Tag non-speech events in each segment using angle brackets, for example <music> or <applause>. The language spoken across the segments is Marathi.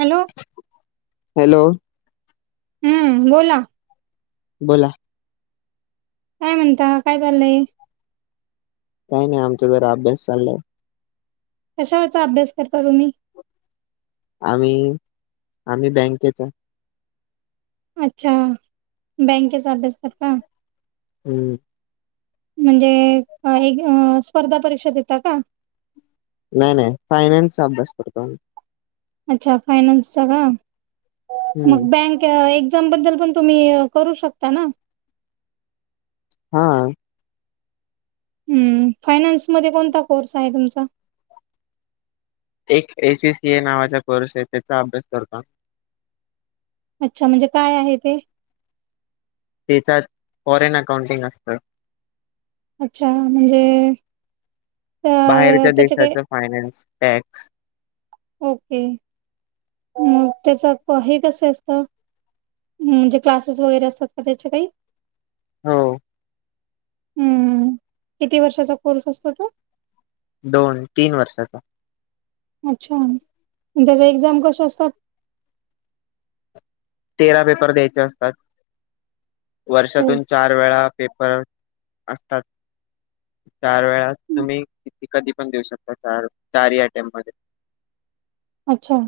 Hello hello. हम्म बोला. बोला. काय म्हणता काय चाललंय? काही नाही आमचा जरा अभ्यास चाललाय. कशावरचा अभ्यास करता तुम्ही? आम्ही, आम्ही बँकेचा. अच्छा बँकेचा अभ्यास करता. हम्म. म्हणजे हे घेवुन स्पर्धा परीक्षा देता का? नाही नाही फायनान्सचा अभ्यास करतो आम्ही. अच्छा फायनान्सचा का. मग हम्म बँक एक्झाम बद्दल पण तुम्ही करू शकता ना. हा. हम्म फायनान्स मध्ये कोणता कोर्स आहे तुमचा? एक एसीसी ए नावाचा कोर्स आहे त्याचा अभ्यास करता. अच्छा म्हणजे काय आहे ते? त्याच्यात फॉरेन अकाउंटिंग असतं. अच्छा म्हणजे अ बाहेरच्या त्याच्या काय देशाचं फायनान्स, टॅक्स. ओके म त्याच हे कस असत. म्हणजे क्लासेस वगैरे असतात का त्याच्या काही? हो. हम्म. किती वर्षाचा कोर्स असतो तो? दोन तीन वर्षाचा. अच्छा त्याच एक्झाम कस असतात. तेरा पेपर द्यायचे असतात. ते वर्षातून चार वेळा पेपर असतात. चार वेळा तुम्ही कधी पण देऊ शकता चार ही टेम मध्ये. अच्छा.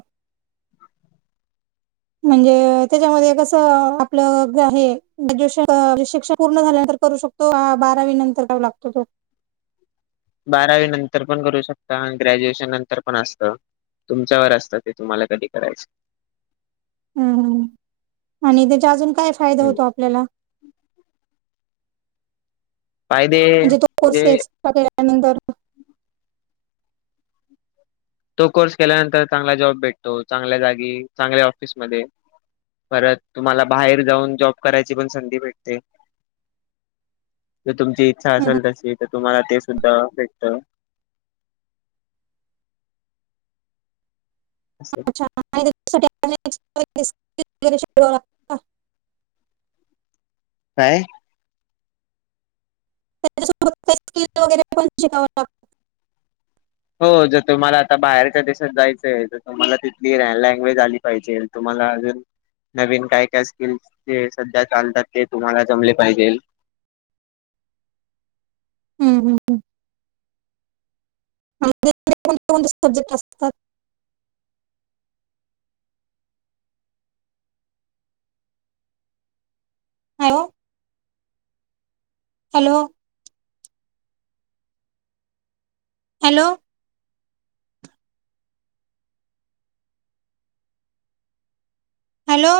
म्हणजे त्याच्यामध्ये कसं आपलं ज आहे ग्रॅज्युएशन शिक्षण पूर्ण झाल्यानंतर करू शकतो. तो बारावी नंतर जाऊ लागतो तो. बारावी नंतर पण करू शकता आणि ग्रॅज्युएशन नंतर पण असतं. तुमच्यावर असतं ते तुम्हाला कधी करायचं. हम्म ह आणि त्याचा अजून काय फायदा होतो आपल्याला? म्हणजे तो कोर्से एक्स्ट्रा केल्यानंतर? तो कोर्स केल्यानंतर चांगला जॉब भेटतो चांगल्या जागी चांगल्या ऑफिसमध्ये. परत तुम्हाला बाहेर जाऊन जॉब करायची पण संधी भेटते. जर तुमची इच्छा हं, हं. असेल तशी तर तुम्हाला ते सुद्धा भेटत. असं. अच्छा आणि त्या <inaudible> काय. त्याच्यासोबत काही स्किल वगैरे पण शिकावं लागतं. हो जर तुम्हाला आता बाहेरच्या देशात जायचंय तर तुम्हाला तिथली लँग्वेज आली पाहिजे तुम्हाला अजून नवीन काय काय स्किल्स जे सध्या चालतात ते तुम्हाला जमले पाहिजेल. हम्म हम्म हम्म कोणते कोणते सब्जेक्ट असतात? हॅलो. Hello hello hello